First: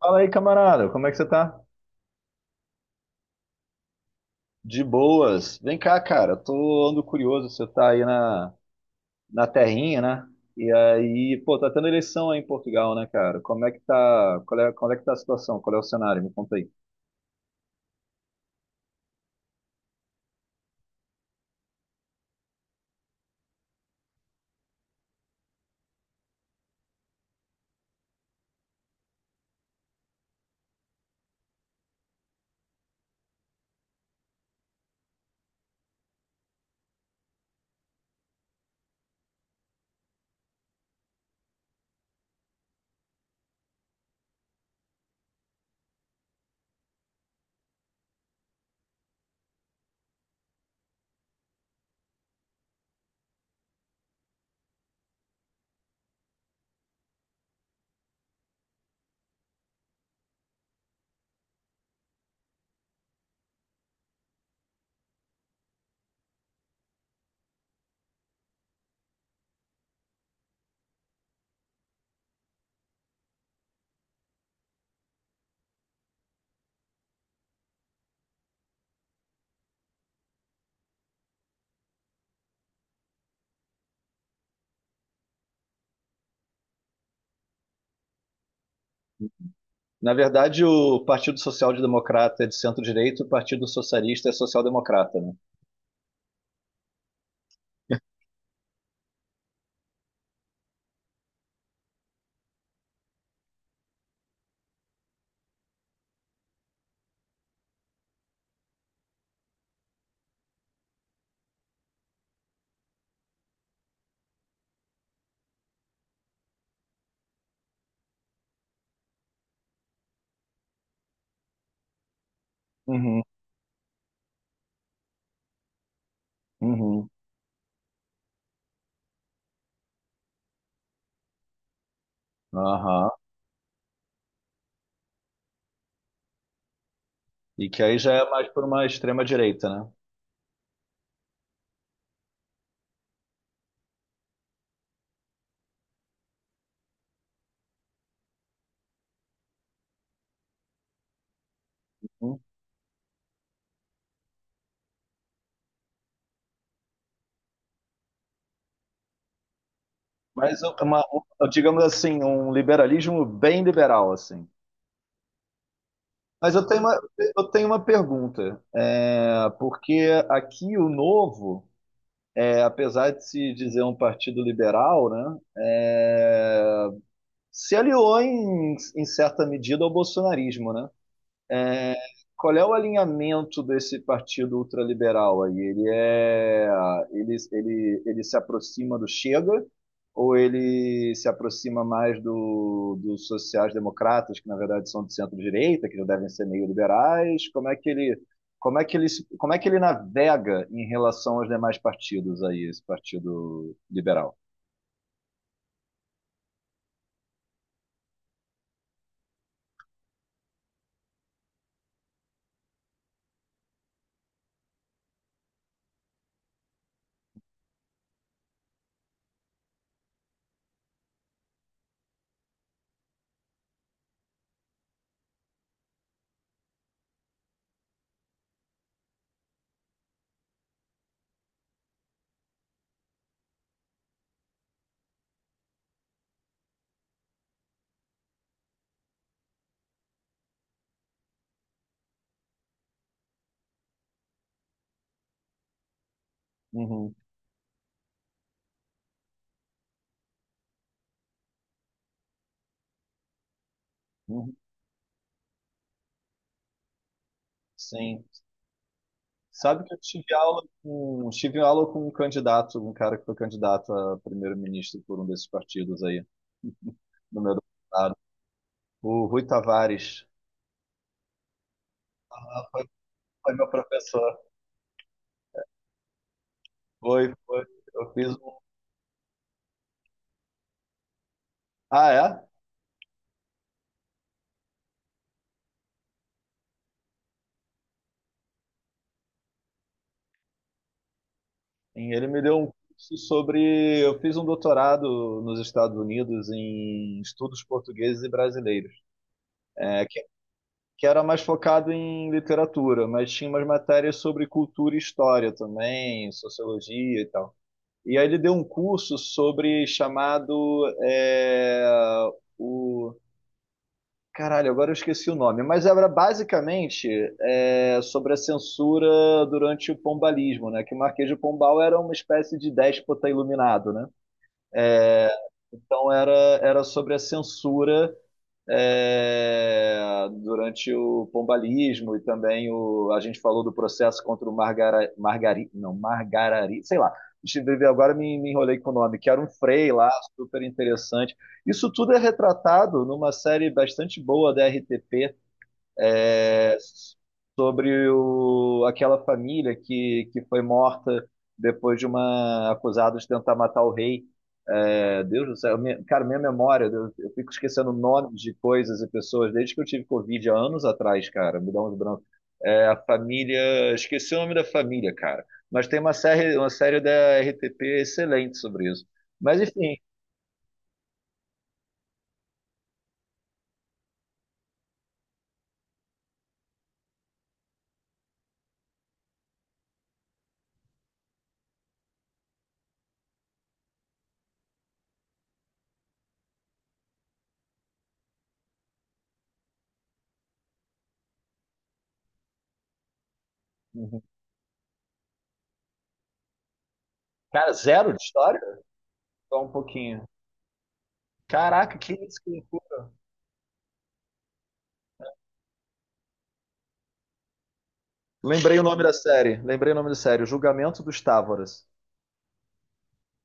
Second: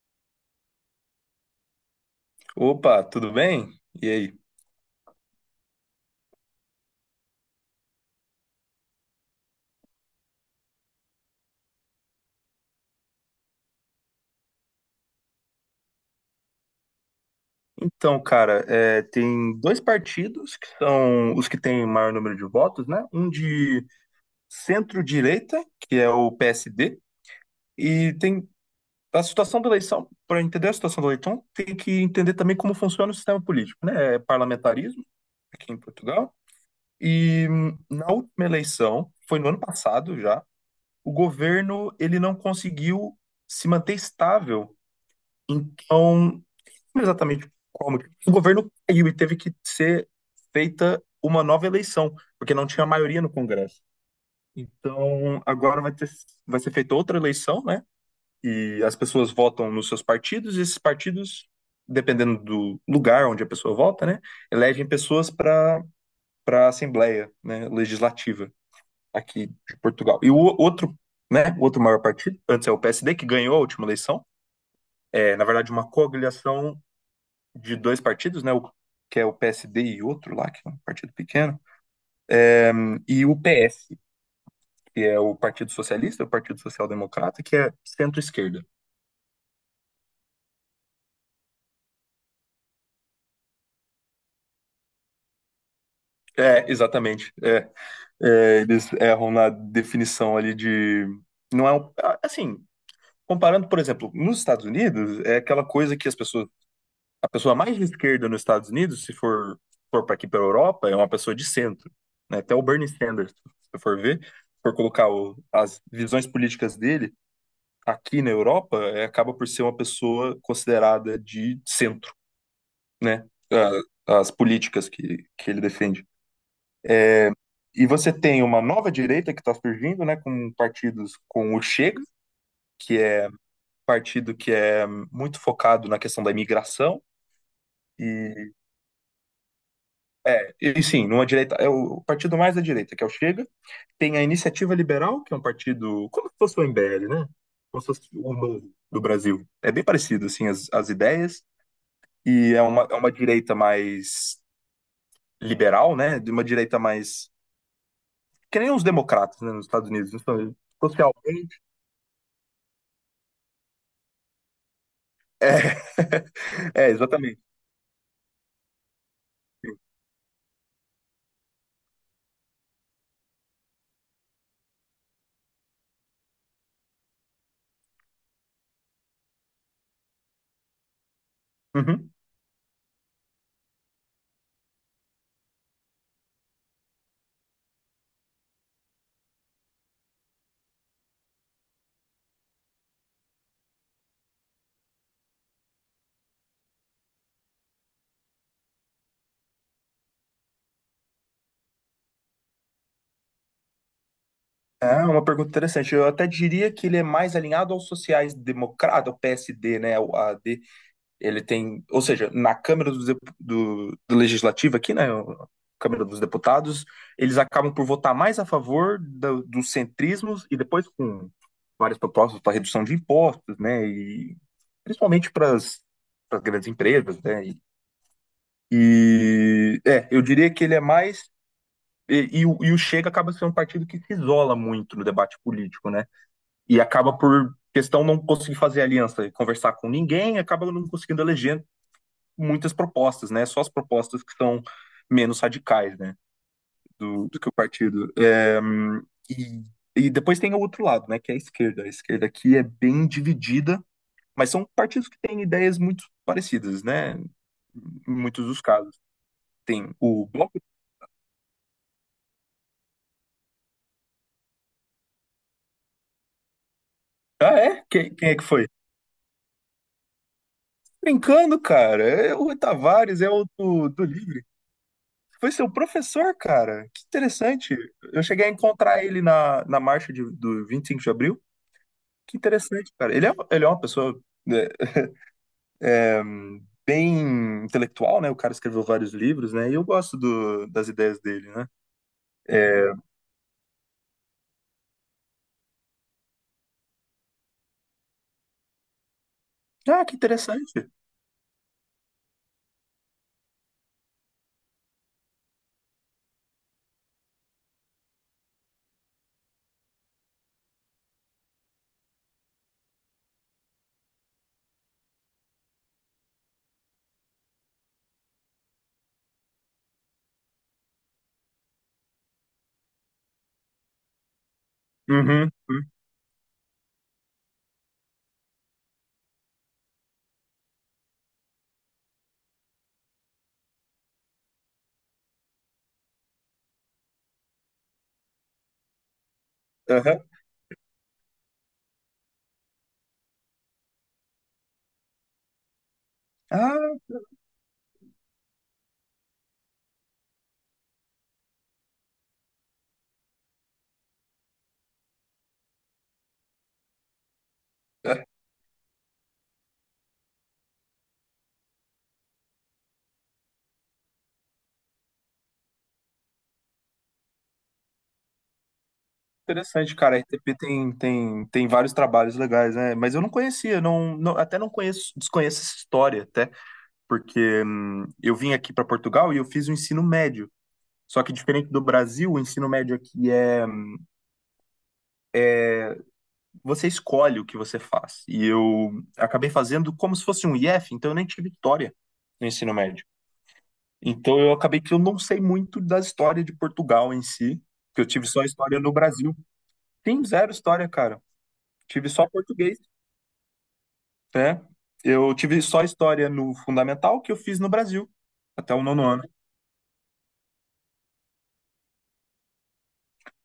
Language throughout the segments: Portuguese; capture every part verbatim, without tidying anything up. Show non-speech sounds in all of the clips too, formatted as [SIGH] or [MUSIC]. Fala aí, camarada, como é que você tá? Opa, tudo bem? E aí? De boas. Vem cá, cara, tô ando curioso, você tá aí na, na terrinha, né? E aí, pô, tá tendo eleição aí em Portugal, né, cara? Como é que tá, qual é, qual é que tá a situação? Qual é o cenário? Me conta aí. Então, cara, é, tem dois partidos que são os que têm maior número de votos, né? Um de centro-direita, que é o P S D, e tem a situação da eleição. Para entender a situação da eleição, tem que entender também como funciona o sistema político, né? É parlamentarismo aqui em Portugal. E hum, na última eleição, foi no ano passado já, o governo ele não conseguiu se manter estável. Então, não exatamente como o governo caiu e teve que ser feita uma nova eleição, porque não tinha maioria no Congresso. Então, agora vai ter, vai ser feita outra eleição, né? E as pessoas votam nos seus partidos, e esses partidos, dependendo do lugar onde a pessoa vota, né, elegem pessoas para para a Assembleia, né, Legislativa aqui de Portugal. E o outro, né, o outro maior partido, antes é o P S D, que ganhou a última eleição, é, na verdade, uma coagulação de dois partidos, né? O, que é o P S D e outro lá, que é um partido pequeno, e o P S, que é o Partido Socialista, o Partido Social Democrata, que é centro-esquerda. Na verdade, o Partido Social Democrata é de centro-direita, o Partido Socialista é social-democrata, né? É, exatamente. É, é, eles erram na definição ali de. Não é um. Assim, comparando, por exemplo, nos Estados Unidos, é aquela coisa que as pessoas. A pessoa mais de esquerda nos Estados Unidos, se for, for para aqui para a Europa, é uma pessoa de centro, né? Até o Bernie Sanders, se for ver, se for colocar o- as visões políticas dele, aqui na Europa é, acaba por ser uma pessoa considerada de centro, Uhum, né? A- As políticas que, que ele defende. uhum. E você tem uma nova direita que está surgindo, né? Com partidos com o Chega, que Aham. é partido que é muito focado na questão da imigração. E que aí já é mais E, por uma extrema-direita, né? é, e sim, numa direita, é o partido mais da direita, que é o Chega. Tem a Iniciativa Liberal, que é um partido como se fosse o M B L, né? Como se fosse o novo do Brasil. É bem parecido, assim, as, as ideias. Hum. E é uma, é uma direita mais liberal, né? De uma direita mais. Que nem os democratas, né, nos Estados Unidos. Então, Mas uma, um- socialmente. Digamos assim, um liberalismo bem liberal, assim. É, Mas eu tenho [LAUGHS] é uma, exatamente. eu tenho uma pergunta, é, porque aqui o Novo, é, apesar de se dizer um partido liberal, né, é, se aliou em, em certa medida ao bolsonarismo, né? É, Uhum. qual é o alinhamento desse partido ultraliberal aí? Ele é, ele, ele, ele se aproxima do Chega ou ele se aproxima mais do, dos sociais-democratas, que na verdade são de centro-direita, que já devem ser meio liberais? Como é que ele, como é que ele, se- Como é que ele navega em relação aos demais partidos aí, esse partido liberal? É uma pergunta interessante. Eu até diria que ele é mais alinhado aos sociais-democratas, ao P S D, né? O A D, ele tem, ou seja, na Câmara dos Dep- do, do Legislativo aqui, né, o- Câmara dos Deputados, eles acabam por votar mais a favor do- dos centrismos e depois com várias propostas para redução de impostos, né, e principalmente para as grandes empresas, né, e, e, é, eu diria que ele é mais e, e o e o Chega acaba sendo um partido que se isola muito no debate político, né? E acaba por questão não conseguir fazer aliança, conversar com ninguém, acaba não conseguindo eleger muitas propostas, né? Só as propostas que são menos radicais, né? Uhum, Do, do que o partido. É, e, e depois tem o outro lado, né? Que é a esquerda. A esquerda aqui é bem dividida, mas uhum. são partidos que têm ideias muito parecidas, né? Em Sim. muitos dos casos. Sabe que Tem eu o tive Bloco. aula com, tive aula com um candidato, um cara que foi candidato a primeiro-ministro por um desses partidos aí, no meu Ah, é? Quem, doutorado. quem é que foi? O Rui Tavares. Brincando, cara. É o Rui Ah, Tavares é o foi meu do, do professor. Livre. Foi seu professor, cara. Que Foi, foi. interessante. Eu Eu fiz cheguei a um... encontrar ele na, na marcha de, do vinte e cinco de abril. Ah, Que é? interessante, cara. Ele é, ele é uma pessoa, né, é, bem intelectual, né? O cara escreveu vários livros, né? E eu gosto do, das ideias dele, né? Sim, ele me deu um É, curso sobre... Eu fiz um doutorado nos Estados Unidos em estudos portugueses e brasileiros, ah, que interessante. que era mais focado em literatura, mas tinha umas matérias sobre cultura e história também, sociologia e tal. E aí ele deu um curso sobre chamado é, o caralho, agora eu esqueci o nome, mas era basicamente é, sobre a censura durante o pombalismo, né? Que o Marquês de Pombal era uma espécie de déspota iluminado, né? Uhum. Uhum, Então era, era sobre a censura é, durante o pombalismo e também o, a gente falou do processo contra o Margara, Margari, não, Margarari, sei lá. Agora me, me enrolei com o nome, que era um Frei lá, aham. super interessante. Isso tudo é retratado numa série bastante boa da R T P, é, Ah, sobre o, aquela família que, que foi morta depois de uma acusada de tentar matar o rei. É, Deus do céu, minha- cara, minha memória, eu, eu fico esquecendo é, nomes de coisas e pessoas desde que eu tive Covid há anos atrás, cara, me dá uns brancos. É, a família, esqueci o nome da família, cara, mas tem uma série, uma série da R T P excelente sobre isso. Mas enfim, interessante, cara. A R T P tem, tem, tem vários trabalhos legais, né? Mas eu não conhecia, não, não- até não conheço, desconheço essa história, até, porque hum, eu vim aqui para Portugal e eu fiz o ensino médio. Só que diferente do Brasil, o ensino médio aqui é você escolhe o que você faz. E eu acabei fazendo como se fosse um I F, então eu nem tive história no ensino médio. uhum. Então eu acabei que eu não sei muito da história de Portugal em si, Cara, porque eu zero de tive só história? história no Brasil. Só um pouquinho. Tem zero história, cara. Caraca, Tive que só isso, que português, né? Eu tive só história no fundamental que eu fiz no Brasil, até lembrei o o nome nono da ano. série. Lembrei o nome da série. O Julgamento dos Távoras.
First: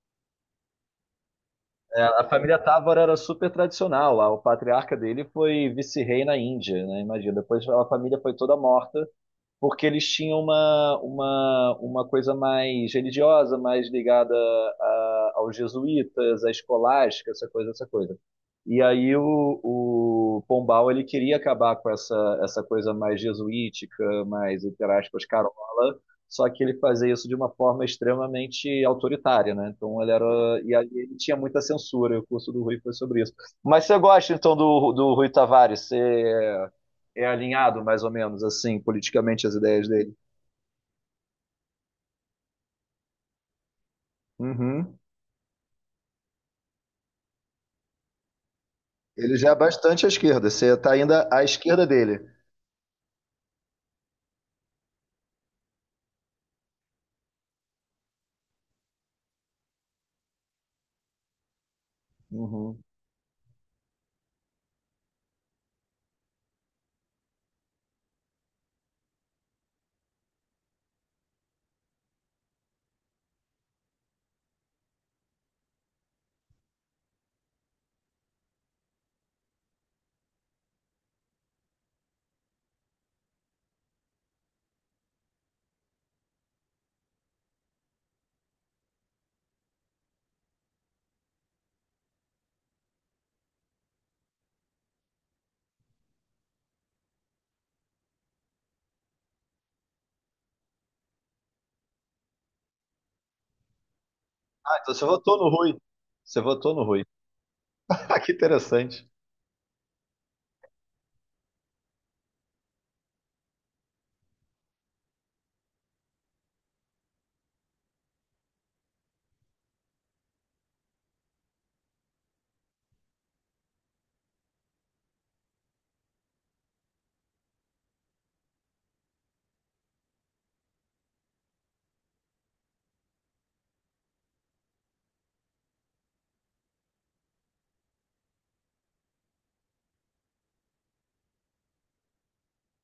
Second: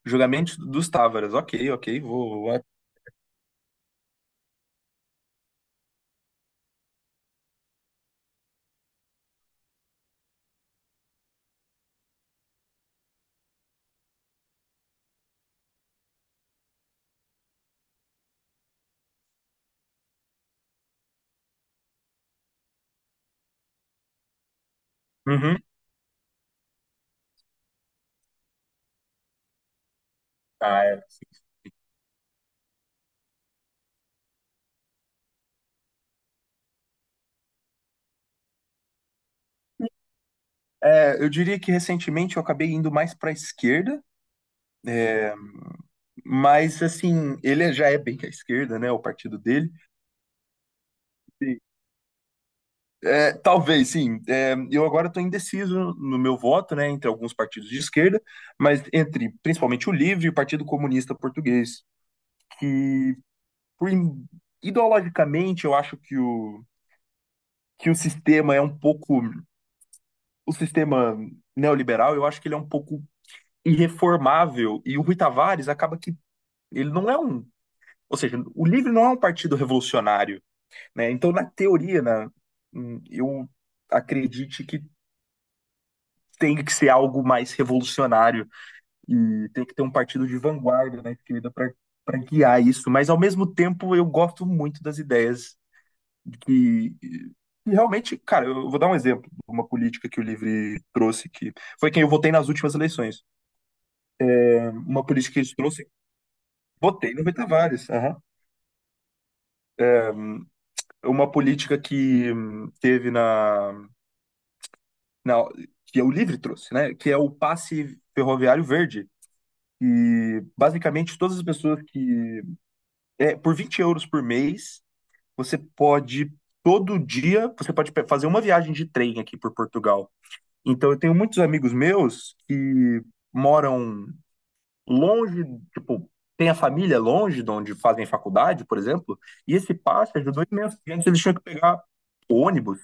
Julgamento dos Távaras. Ok, ok, É, a vou. família vou- Távora era super tradicional lá. O patriarca dele foi vice-rei na Índia, né? Imagina. Depois a família foi toda morta porque eles tinham uma, uma, uma coisa mais religiosa, mais ligada a- aos jesuítas, à escolástica, essa coisa, essa coisa. E aí o, o Pombal ele queria acabar com essa, essa coisa mais jesuítica, mais, entre aspas, carola, Uhum. só que ele fazia isso de uma forma extremamente autoritária, né? Então ele era. E Ah, aí é. ele tinha muita censura, e o curso do Rui foi sobre isso. Mas você gosta então do, do Rui Tavares? Você é alinhado, mais ou menos, assim, politicamente, as ideias dele. É, eu diria que recentemente eu acabei indo mais para a esquerda, Uhum. é, mas, assim, ele já é bem à esquerda, né? O Ele partido já é dele. bastante à esquerda. Você está ainda à esquerda dele. É, talvez, sim. É, eu agora estou indeciso no meu voto, né? Entre alguns partidos de esquerda, mas entre principalmente o LIVRE e o Partido Comunista Português, Uhum. que por ideologicamente eu acho que o, que o sistema é um pouco. O sistema neoliberal, eu acho que ele é um pouco irreformável. E o Rui Tavares acaba que ele não é um. Ou seja, o LIVRE não é um partido revolucionário, né? Então, na teoria, né, hum, eu acredite que tem que ser algo mais revolucionário e tem que ter um partido de vanguarda, né, querida, para para guiar isso. Mas, ao mesmo tempo, eu gosto muito das ideias que, que realmente, cara, eu vou dar um exemplo de uma política que o Livre trouxe, que foi quem eu votei nas últimas eleições. Ah, então você Uma política votou que no eles Rui. trouxe, Você votou no Rui. votei no Betavares. [LAUGHS] Aham. Ah, que interessante. Uma política que hum, teve na Não, que é o Livre trouxe, né? Que é o passe ferroviário verde. E basicamente todas as pessoas que. É, por vinte euros por mês, você pode. Todo dia você pode pe- fazer uma viagem de trem aqui por Portugal. Então eu tenho muitos amigos meus que moram longe, tipo, tem a família longe de onde fazem faculdade, por exemplo, e esse passe ajudou imenso. Porque antes eles tinham que pegar ônibus,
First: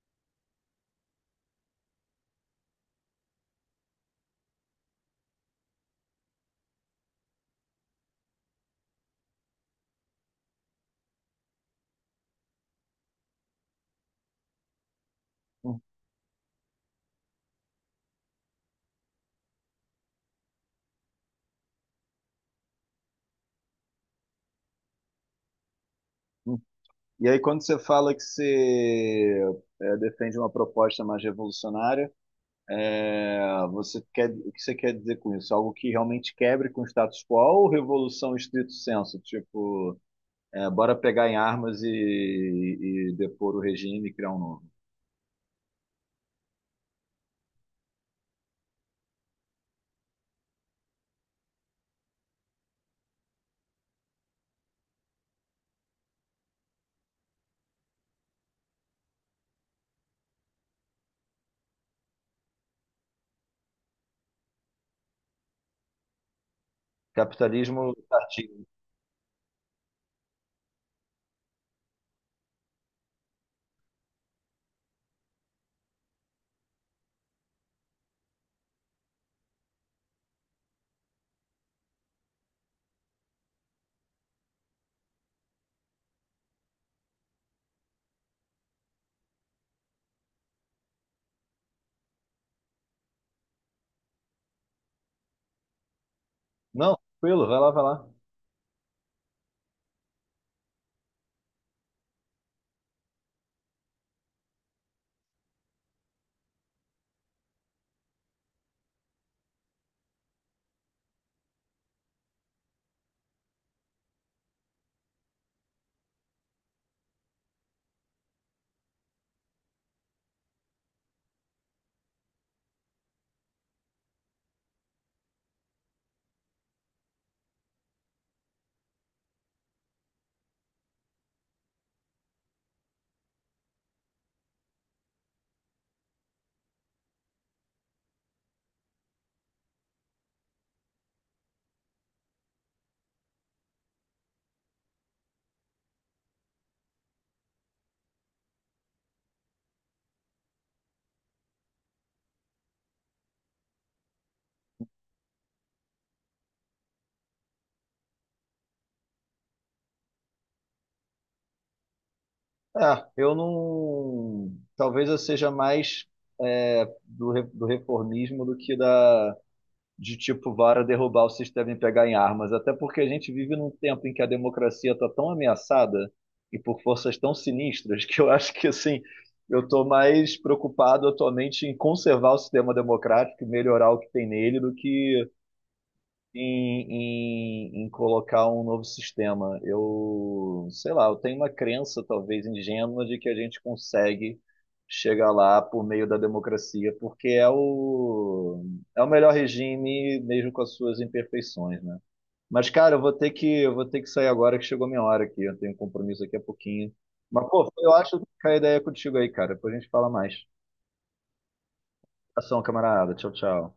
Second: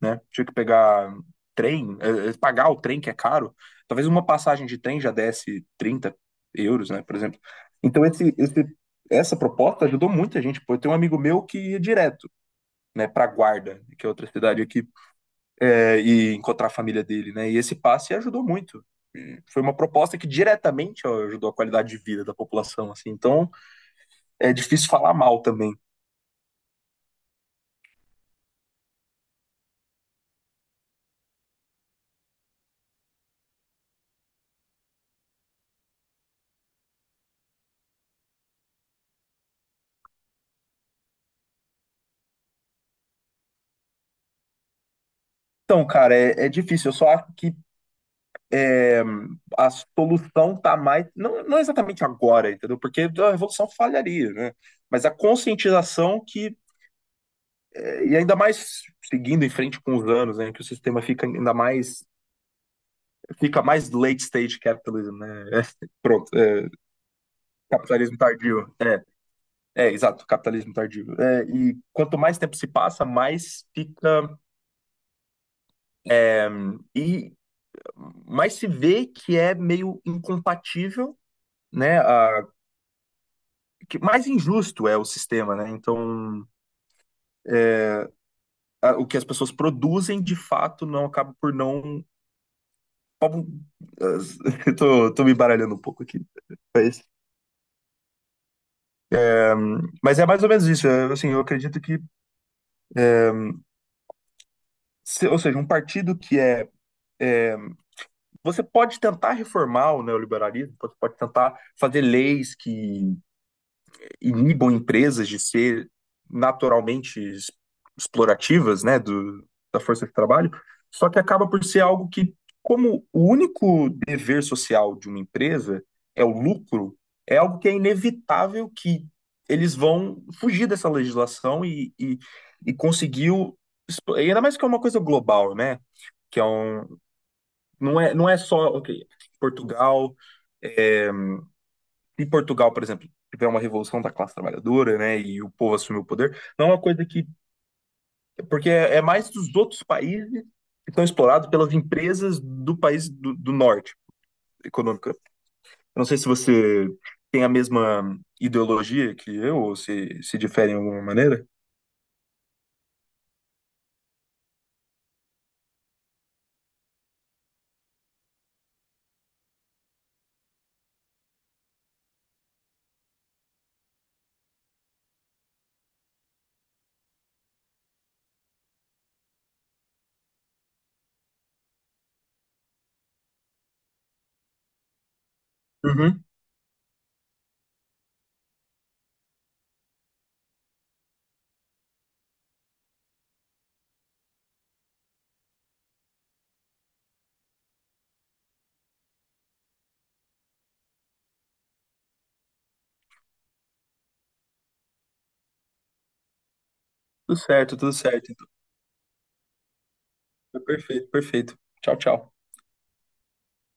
né? Tinha que pegar trem, eh, eh, pagar o trem que é caro. Talvez uma passagem de trem já desse trinta euros, né, por exemplo. Então esse, esse, essa proposta ajudou muita gente. Pô, eu tenho um amigo meu que ia direto, né, para Guarda, que é outra cidade aqui, Uhum. eh, e encontrar a família dele, né? E esse passe ajudou muito. E foi uma proposta que diretamente ó, ajudou a qualidade de vida da população, assim. Então é difícil falar mal também. E aí, quando você fala que você é, defende uma proposta mais revolucionária, é, você quer, o que você quer dizer com isso? Algo que realmente quebre com o status quo ou revolução estrito senso? Tipo, é, bora pegar em armas e, e depor o regime e criar um novo? Então, cara, é, é difícil. Eu só acho que a solução está mais, não, não exatamente agora, entendeu? Porque a revolução falharia, né? Mas a conscientização que, eh, e ainda mais seguindo em frente com os anos, né, que o sistema fica ainda mais, fica mais late stage capitalism, né? É, pronto, é, Capitalismo capitalismo tardio. tardio. É, é, exato, capitalismo tardio. É, e quanto mais tempo se passa, mais fica, e mais se vê que é meio incompatível, né? A, que mais injusto é o sistema, né? Então, a- o que as pessoas produzem de fato não acaba por não. [LAUGHS] as- Eu tô, tô me baralhando um pouco aqui. Não, Mas, tranquilo, vai lá, vai lá. mas é mais ou menos isso. é, Assim, eu acredito que, se- ou seja, um partido que é. Você pode tentar reformar o neoliberalismo, você pode tentar fazer leis que inibam empresas de ser naturalmente explorativas, né, do, da força de trabalho, só que acaba por ser algo que, como o único dever social de uma empresa é o lucro, é algo que é inevitável que eles vão fugir dessa legislação e, e, e conseguir, o- e ainda mais que é uma coisa global, né, que é um, não é, não é só, ok, Portugal, é, em Portugal, por exemplo, tiver uma revolução da classe trabalhadora, né, e o povo assumiu o poder, não é uma coisa que, porque é é mais dos outros países que estão explorados pelas empresas do país do, do norte econômica. Eu não sei se você tem a mesma ideologia que eu, ou se se difere em alguma maneira. É, eu não. Talvez eu seja mais é, do, re- do reformismo do que da de tipo vara derrubar o sistema e pegar em armas. Até porque a gente vive num tempo em que a democracia está tão ameaçada e por forças tão sinistras que eu acho que assim eu estou mais preocupado atualmente em conservar o sistema democrático e melhorar o que tem nele do que Uhum. em, em, em colocar um novo sistema. Eu, sei lá, eu tenho uma crença, talvez ingênua, de que a gente consegue chegar lá por meio da democracia, porque é o, é o melhor regime, mesmo com as suas imperfeições, né? Mas, cara, eu vou ter que, eu vou ter que sair agora, que chegou minha hora aqui. Eu tenho um compromisso daqui a pouquinho. Tudo Mas, pô, certo, eu tudo acho certo. que a ideia é contigo aí, cara. Depois a gente fala mais. Então, perfeito, perfeito. Tchau, tchau. Ação, camarada. Tchau, tchau.